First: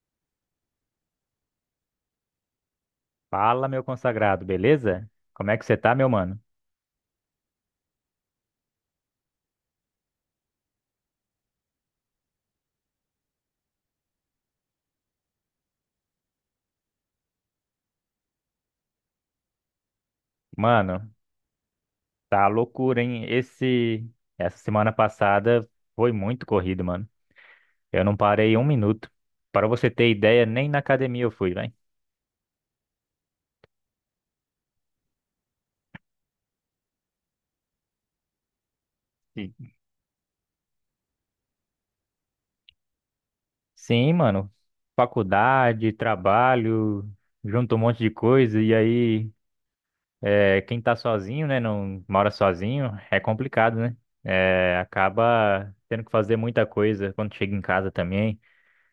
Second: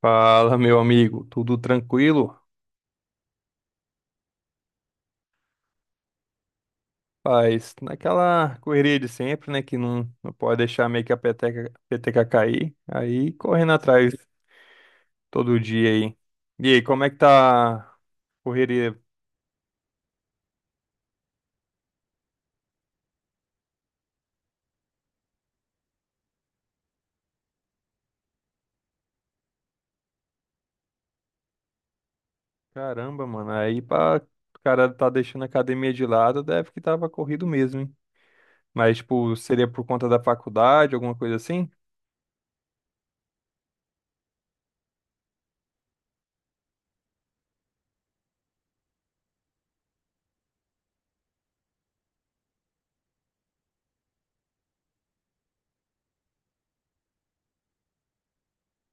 Fala, meu amigo, tudo tranquilo? Fala, meu consagrado, beleza? Como é que você tá, meu mano? Paz, naquela correria de sempre, né, que não pode deixar meio que a peteca cair, aí correndo atrás todo dia aí. E aí, como é que tá a correria? Mano, tá loucura, hein? Essa semana passada foi muito corrido, mano. Eu não parei um minuto. Para você ter ideia, nem na academia eu fui, velho. Caramba, mano, aí pra o cara tá deixando a academia de lado, deve que tava corrido mesmo, hein? Mas, tipo, Sim, seria por conta da faculdade, alguma coisa assim? sim, mano. Faculdade, trabalho, junto um monte de coisa. E aí, é, quem tá sozinho, né? Não mora sozinho, é complicado, né? É, acaba tendo que fazer muita coisa quando chega em casa também.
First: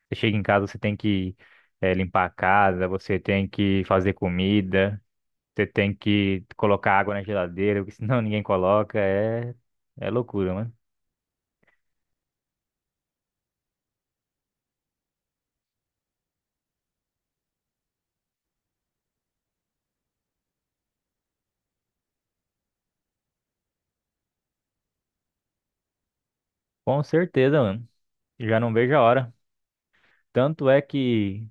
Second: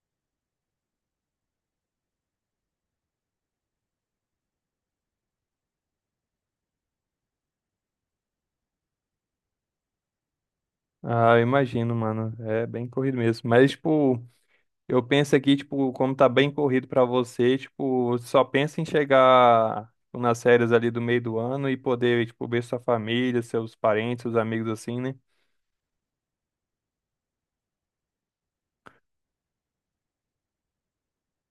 Você chega em casa, você tem que limpar a casa, você tem que fazer comida, você tem que colocar água na geladeira, porque senão ninguém coloca. É, é loucura, mano. Ah, eu imagino, mano, é bem corrido mesmo. Mas, tipo, eu penso aqui, tipo, como tá bem corrido pra você, tipo, só pensa em chegar tipo, nas férias ali do meio do ano e poder, tipo, ver sua família, seus parentes, seus amigos assim, né? Com certeza, mano. Já não vejo a hora. Tanto é que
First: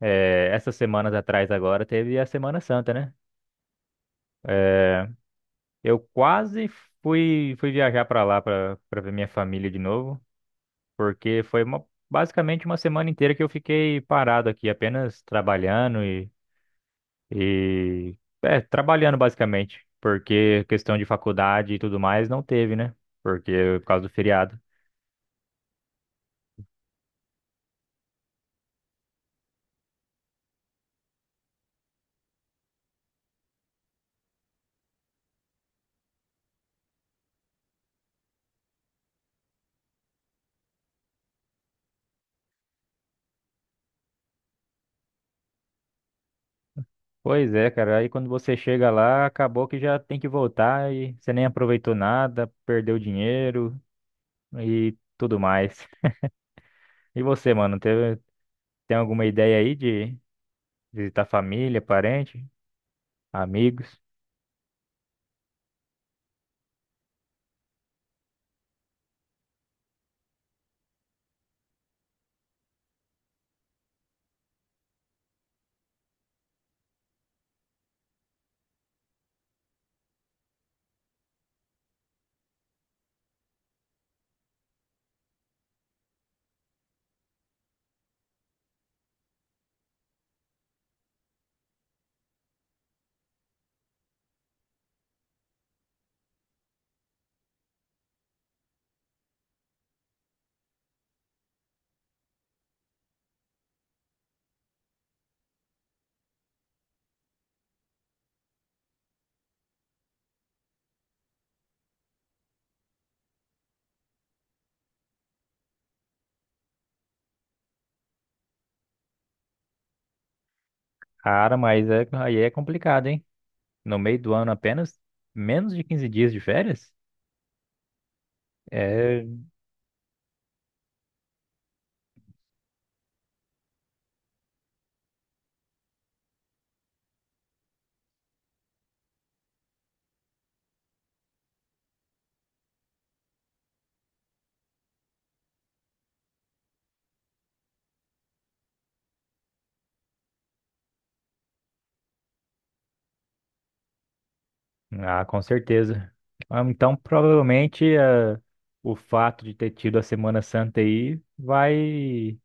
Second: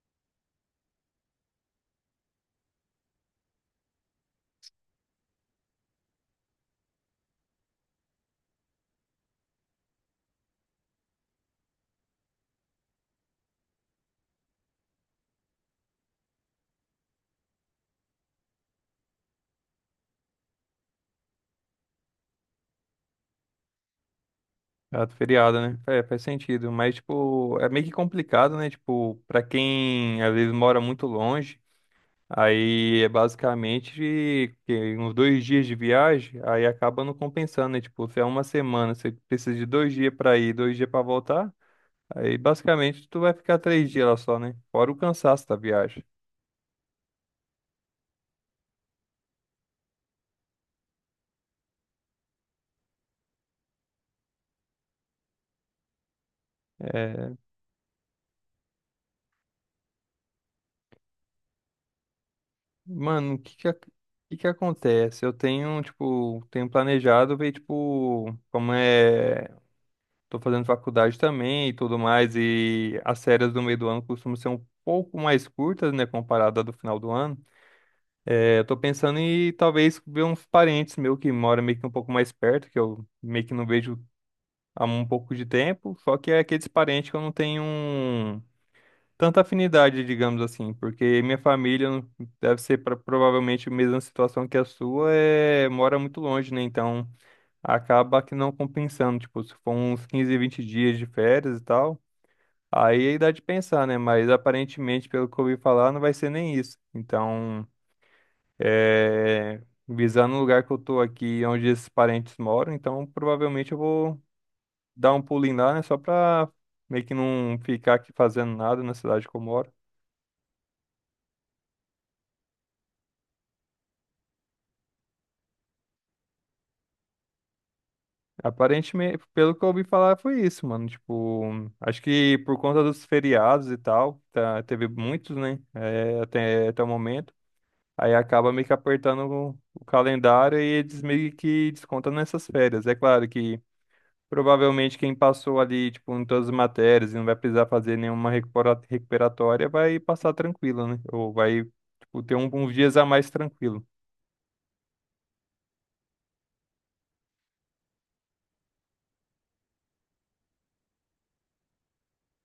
essas semanas atrás agora teve a Semana Santa, né? Eh, eu quase fui viajar pra lá pra para ver minha família de novo, porque basicamente uma semana inteira que eu fiquei parado aqui, apenas trabalhando. E é, trabalhando basicamente, porque questão de faculdade e tudo mais não teve, né? Porque por causa do feriado. Ah, do feriado, né? É, faz sentido, mas, tipo, é meio que complicado, né? Tipo, pra quem às vezes mora muito longe, aí é basicamente que uns dois dias de viagem, aí acaba não compensando, né? Tipo, se é uma semana, você precisa de dois dias pra ir, dois dias pra voltar. Aí basicamente tu vai ficar três dias lá só, né? Fora o cansaço da viagem. Pois é, cara, aí quando você chega lá, acabou que já tem que voltar e você nem aproveitou nada, perdeu dinheiro e tudo mais. E É, você, mano, tem alguma ideia aí de visitar família, parente, mano, o que que, ac- o amigos? que que acontece? Eu tenho, tipo, tenho planejado ver, tipo, como é. Tô fazendo faculdade também e tudo mais, e as férias do meio do ano costumam ser um pouco mais curtas, né, comparada à do final do ano. É, eu tô pensando em talvez ver uns parentes meu que moram meio que um pouco mais perto, que eu meio que não vejo há um pouco de tempo, só que é aqueles parentes que eu não tenho um tanta afinidade, digamos assim, porque minha família não- deve ser pra, provavelmente a mesma situação que a sua, é, mora muito longe, né? Então acaba que não compensando, tipo, se for uns 15, 20 dias de férias e tal, aí dá de pensar, né? Mas aparentemente, pelo que eu ouvi falar, não vai ser nem isso. Então, é, visando o lugar que eu tô aqui, onde esses parentes moram, então provavelmente eu vou dar um pulinho lá, né? Só pra meio que não ficar aqui fazendo nada na cidade que eu moro. Cara, aí é complicado, hein? No meio do ano apenas menos de 15 dias de férias? Aparentemente, É. pelo que eu ouvi falar, foi isso, mano. Tipo, acho que por conta dos feriados e tal, tá, teve muitos, né? É, até o momento. Aí acaba meio que apertando o calendário e eles meio que descontam nessas férias. É claro que provavelmente quem passou ali, tipo, em todas as matérias e não vai precisar fazer nenhuma recuperatória vai passar tranquilo, né? Ou vai, tipo, ter uns dias a mais tranquilo. Ah, com certeza. Ah, então, provavelmente, o fato de ter tido a Semana Santa aí vai,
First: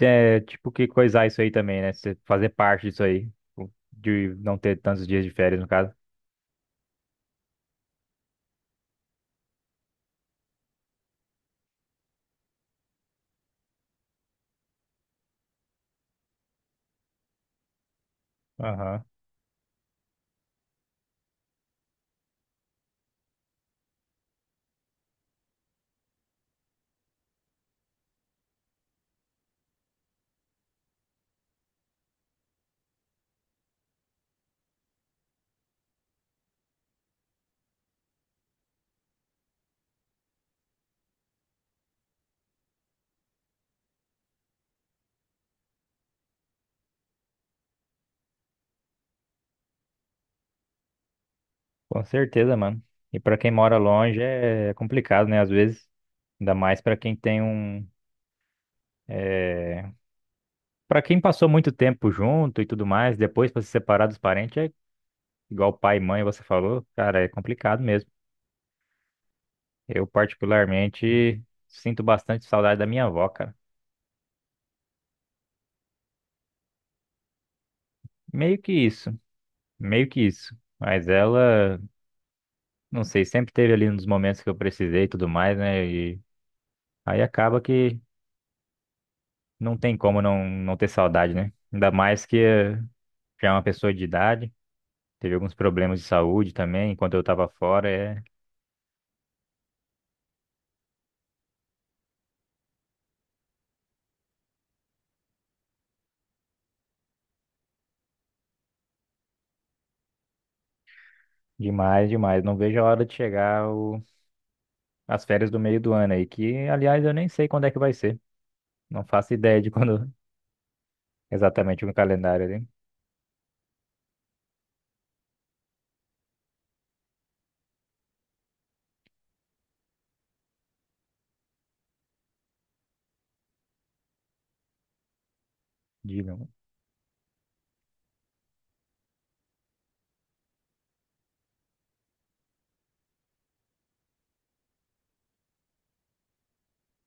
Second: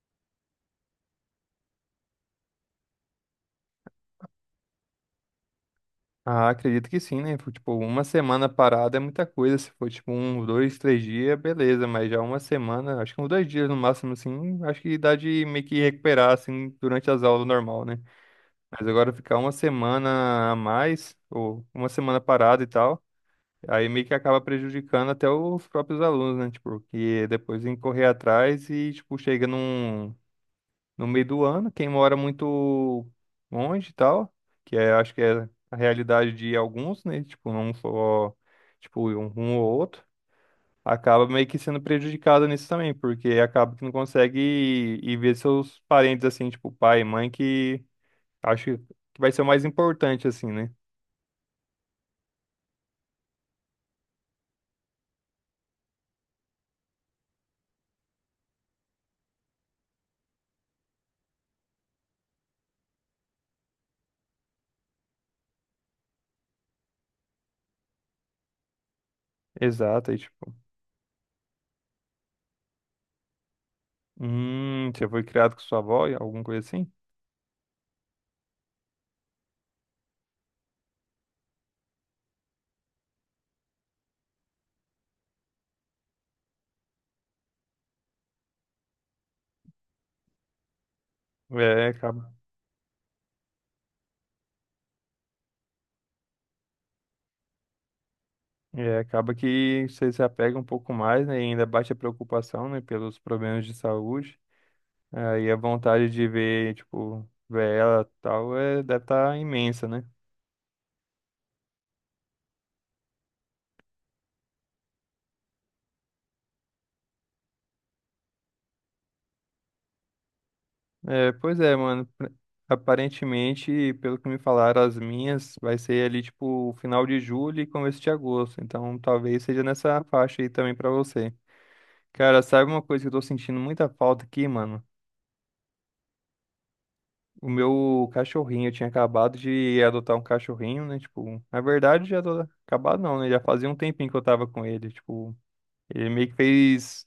é, tipo, que coisar isso aí também, né? Você fazer parte disso aí, de não ter tantos dias de férias, no caso. Ah, acredito que sim, né? Foi, tipo, uma semana parada é muita coisa. Se for, tipo, um, dois, três dias, beleza. Mas já uma semana, acho que uns dois dias no máximo, assim, acho que dá de meio que recuperar, assim, durante as aulas normal, né? Mas Aham. agora ficar uma semana a mais, ou uma semana parada e tal, aí meio que acaba prejudicando até os próprios alunos, né? Tipo, que depois tem que correr atrás e, tipo, chega num, no meio do ano. Quem mora muito longe e tal, que é, acho que é a realidade de alguns, né? Tipo, não só, tipo, um ou outro, acaba meio que sendo prejudicado nisso também, porque acaba que não consegue ir ver seus parentes, assim, tipo, pai e mãe, que acho que vai ser o mais importante, assim, né? Com certeza, mano. E pra quem mora longe é complicado, né? Às vezes, ainda mais pra quem tem um. É... Para quem passou muito tempo junto e tudo mais, depois pra se separar dos parentes é igual pai e mãe você falou, cara, é complicado mesmo. Eu Exato, aí, tipo, particularmente sinto bastante saudade da minha avó, cara. Você foi criado com sua avó, alguma coisa assim? Meio que isso, meio que isso. Mas ela, não sei, sempre teve ali nos momentos que eu precisei e tudo mais, né? E aí acaba que não tem como não ter saudade, né? É, Ainda mais acaba. que já é uma pessoa de idade, teve alguns problemas de saúde também, enquanto eu tava fora, é É, acaba que você se apega um pouco mais, né? E ainda bate a preocupação, né? Pelos problemas de saúde. Aí a vontade de ver, tipo, ver ela e tal, é, deve estar imensa, né? demais, demais. Não vejo a hora de chegar as férias do meio do ano aí, que aliás eu nem sei quando é que vai ser. Não faço ideia de quando É, pois é, exatamente no mano. Pra- calendário ali. aparentemente, pelo que me falaram, as minhas vai ser ali, tipo, final de julho e começo de agosto. Então, talvez seja nessa faixa aí também pra você. Cara, sabe uma coisa que eu tô sentindo muita falta aqui, mano? Diga. O meu cachorrinho, eu tinha acabado de adotar um cachorrinho, né? Tipo, na verdade, já tô... acabado não, né? Já fazia um tempinho que eu tava com ele. Tipo, ele meio que fez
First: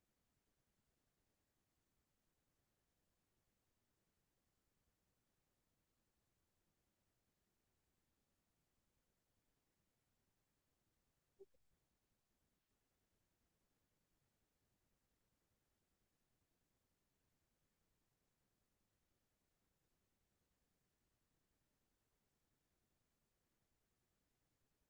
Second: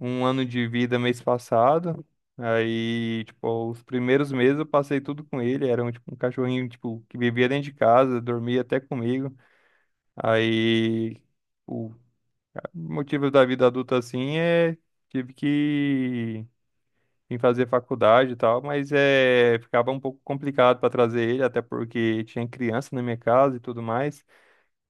um ano de vida mês passado. Aí, tipo, os primeiros meses eu passei tudo com ele. Era um, tipo, um cachorrinho, tipo, que vivia dentro de casa, dormia até comigo. Aí, o motivo da vida adulta, assim, é... Tive que em fazer faculdade e tal, mas é, ficava um pouco complicado para trazer ele, até porque tinha criança na minha casa e tudo mais.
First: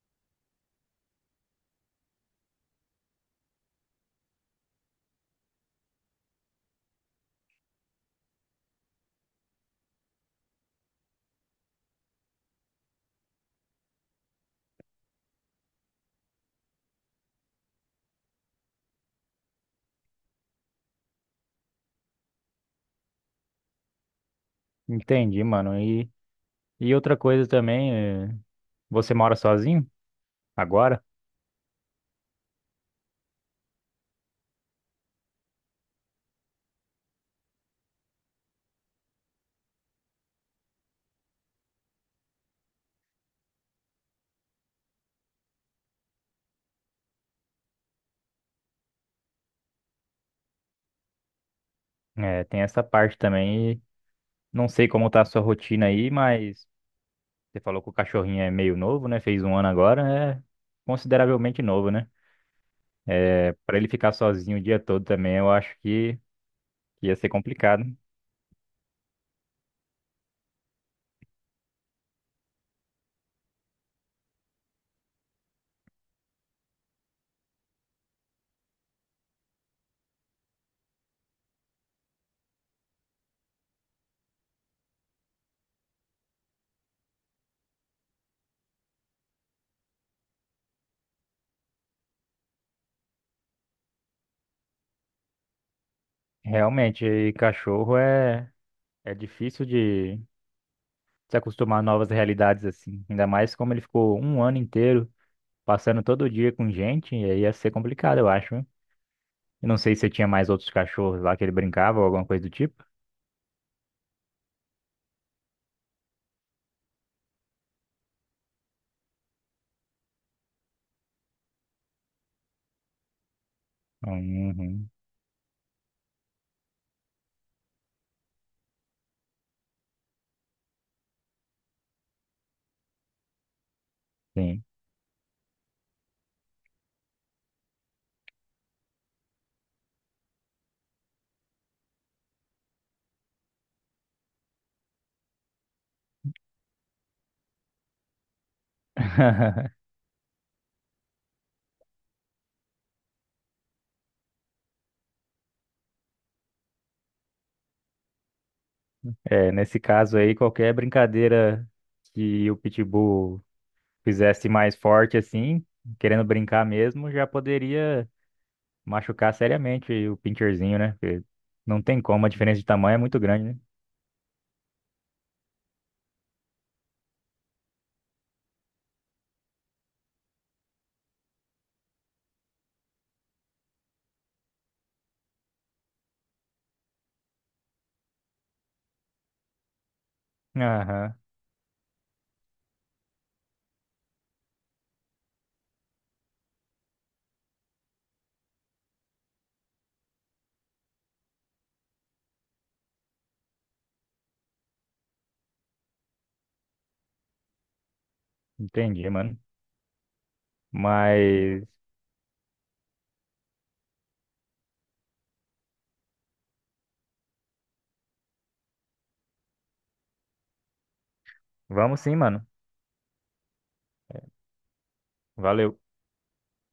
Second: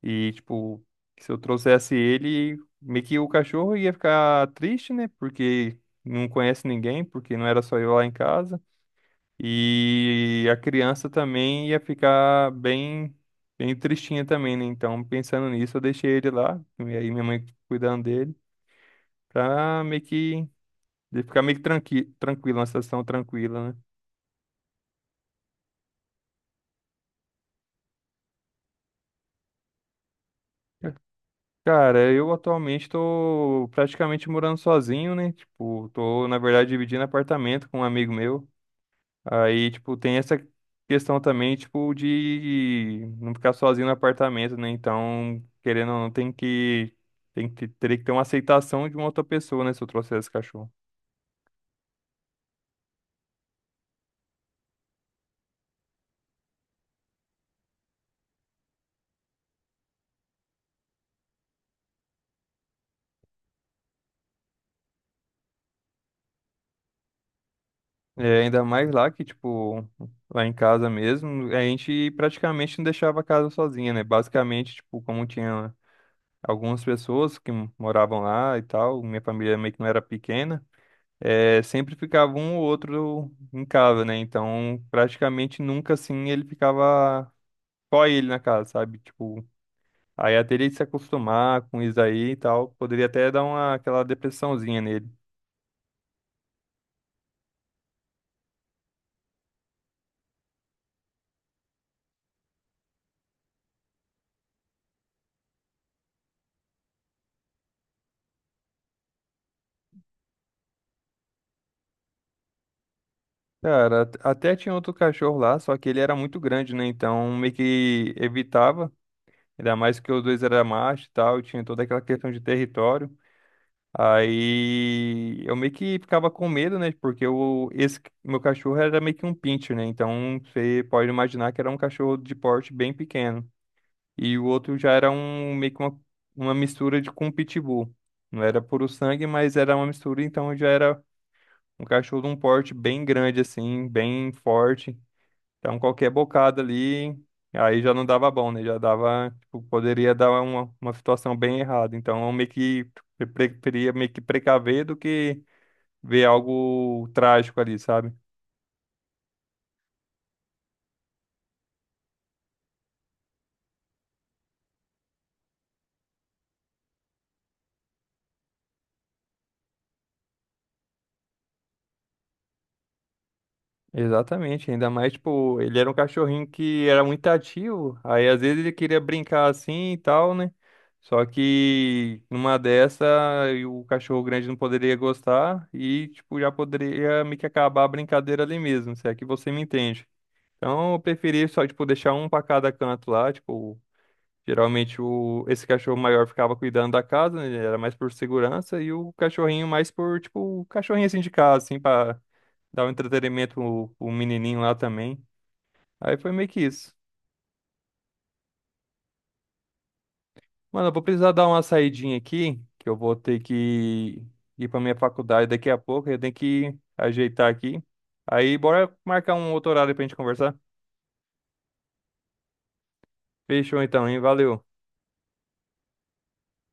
E, tipo, se eu trouxesse ele, meio que o cachorro ia ficar triste, né? Porque não conhece ninguém, porque não era só eu lá em casa. E a criança também ia ficar bem, bem tristinha também, né? Então, pensando nisso, eu deixei ele lá, e aí minha mãe cuidando dele, pra meio que. Ele ficar meio que tranquilo, uma situação tranquila, né? Entendi, mano. E outra coisa também, é, você mora sozinho agora? Cara, eu atualmente tô praticamente morando sozinho, né? Tipo, tô, na verdade, dividindo apartamento com um amigo meu. Aí, tipo, tem essa questão também, tipo, de não ficar sozinho no apartamento, né? Então, querendo ou não, teria que ter uma aceitação de uma outra pessoa, né? Se eu trouxer esse cachorro. É, tem essa parte também. E não sei como tá a sua rotina aí, mas você falou que o cachorrinho é meio novo, né? Fez um ano agora, é consideravelmente novo, né? É, para ele ficar sozinho o dia todo também, eu acho que ia ser complicado. É, ainda mais lá que, tipo, lá em casa mesmo, a gente praticamente não deixava a casa sozinha, né? Basicamente, tipo, como tinha algumas pessoas que moravam lá e tal, minha família meio que não era pequena, é, sempre ficava um ou outro em casa, né? Então, praticamente nunca assim ele ficava só ele na casa, sabe? Tipo, aí até ele se acostumar com isso aí e tal, poderia até dar uma aquela depressãozinha nele. Realmente, e é difícil de se acostumar a novas realidades assim. Ainda mais como ele ficou um ano inteiro passando todo dia com gente, e aí ia ser complicado, eu acho, né? Eu não sei se tinha mais outros cachorros lá que ele brincava ou alguma coisa do tipo. Cara, até tinha outro cachorro lá, só que ele era muito grande, né? Então meio que evitava, ainda mais que os dois eram macho e tal, e tinha toda aquela questão de território. Uhum, Aí eu meio que ficava com medo, né? Porque esse meu cachorro era meio que um pincher, né? Então você pode imaginar que era um cachorro de porte bem pequeno. E o sim. outro já era um meio que uma mistura de com um pitbull. Não era puro sangue, mas era uma mistura, então já era um cachorro de um porte bem grande, assim, bem forte. Então qualquer bocado ali, aí já não dava bom, né? Já dava, tipo, poderia dar uma situação bem errada. Então eu meio que preferia meio que precaver do que ver algo trágico ali, sabe? É, nesse caso aí, qualquer brincadeira que o Pitbull fizesse mais forte assim, querendo brincar mesmo, já poderia machucar seriamente o Pincherzinho, né? Porque não tem como, a diferença de tamanho é muito grande, né? Exatamente, ainda mais, tipo, ele era um cachorrinho que era muito ativo, aí às vezes ele queria brincar assim e tal, né? Só que numa dessa, e o cachorro grande não poderia gostar e, tipo, já poderia meio que acabar a brincadeira ali mesmo, se é que você me entende. Então, eu Aham, preferi só, tipo, deixar um pra cada canto lá, tipo, geralmente esse cachorro maior ficava cuidando da casa, né? Ele era mais por segurança, e o cachorrinho mais por, tipo, o cachorrinho assim de casa, assim, pra dar um entretenimento pro menininho lá também. Aí foi meio que isso. entendi, mano. Mano, eu vou precisar dar uma Mas saidinha aqui, que eu vou ter que ir pra minha faculdade daqui a pouco, eu tenho que ajeitar aqui. Aí, bora marcar um outro horário pra gente conversar? vamos sim, mano. Fechou então, hein? Valeu. Valeu.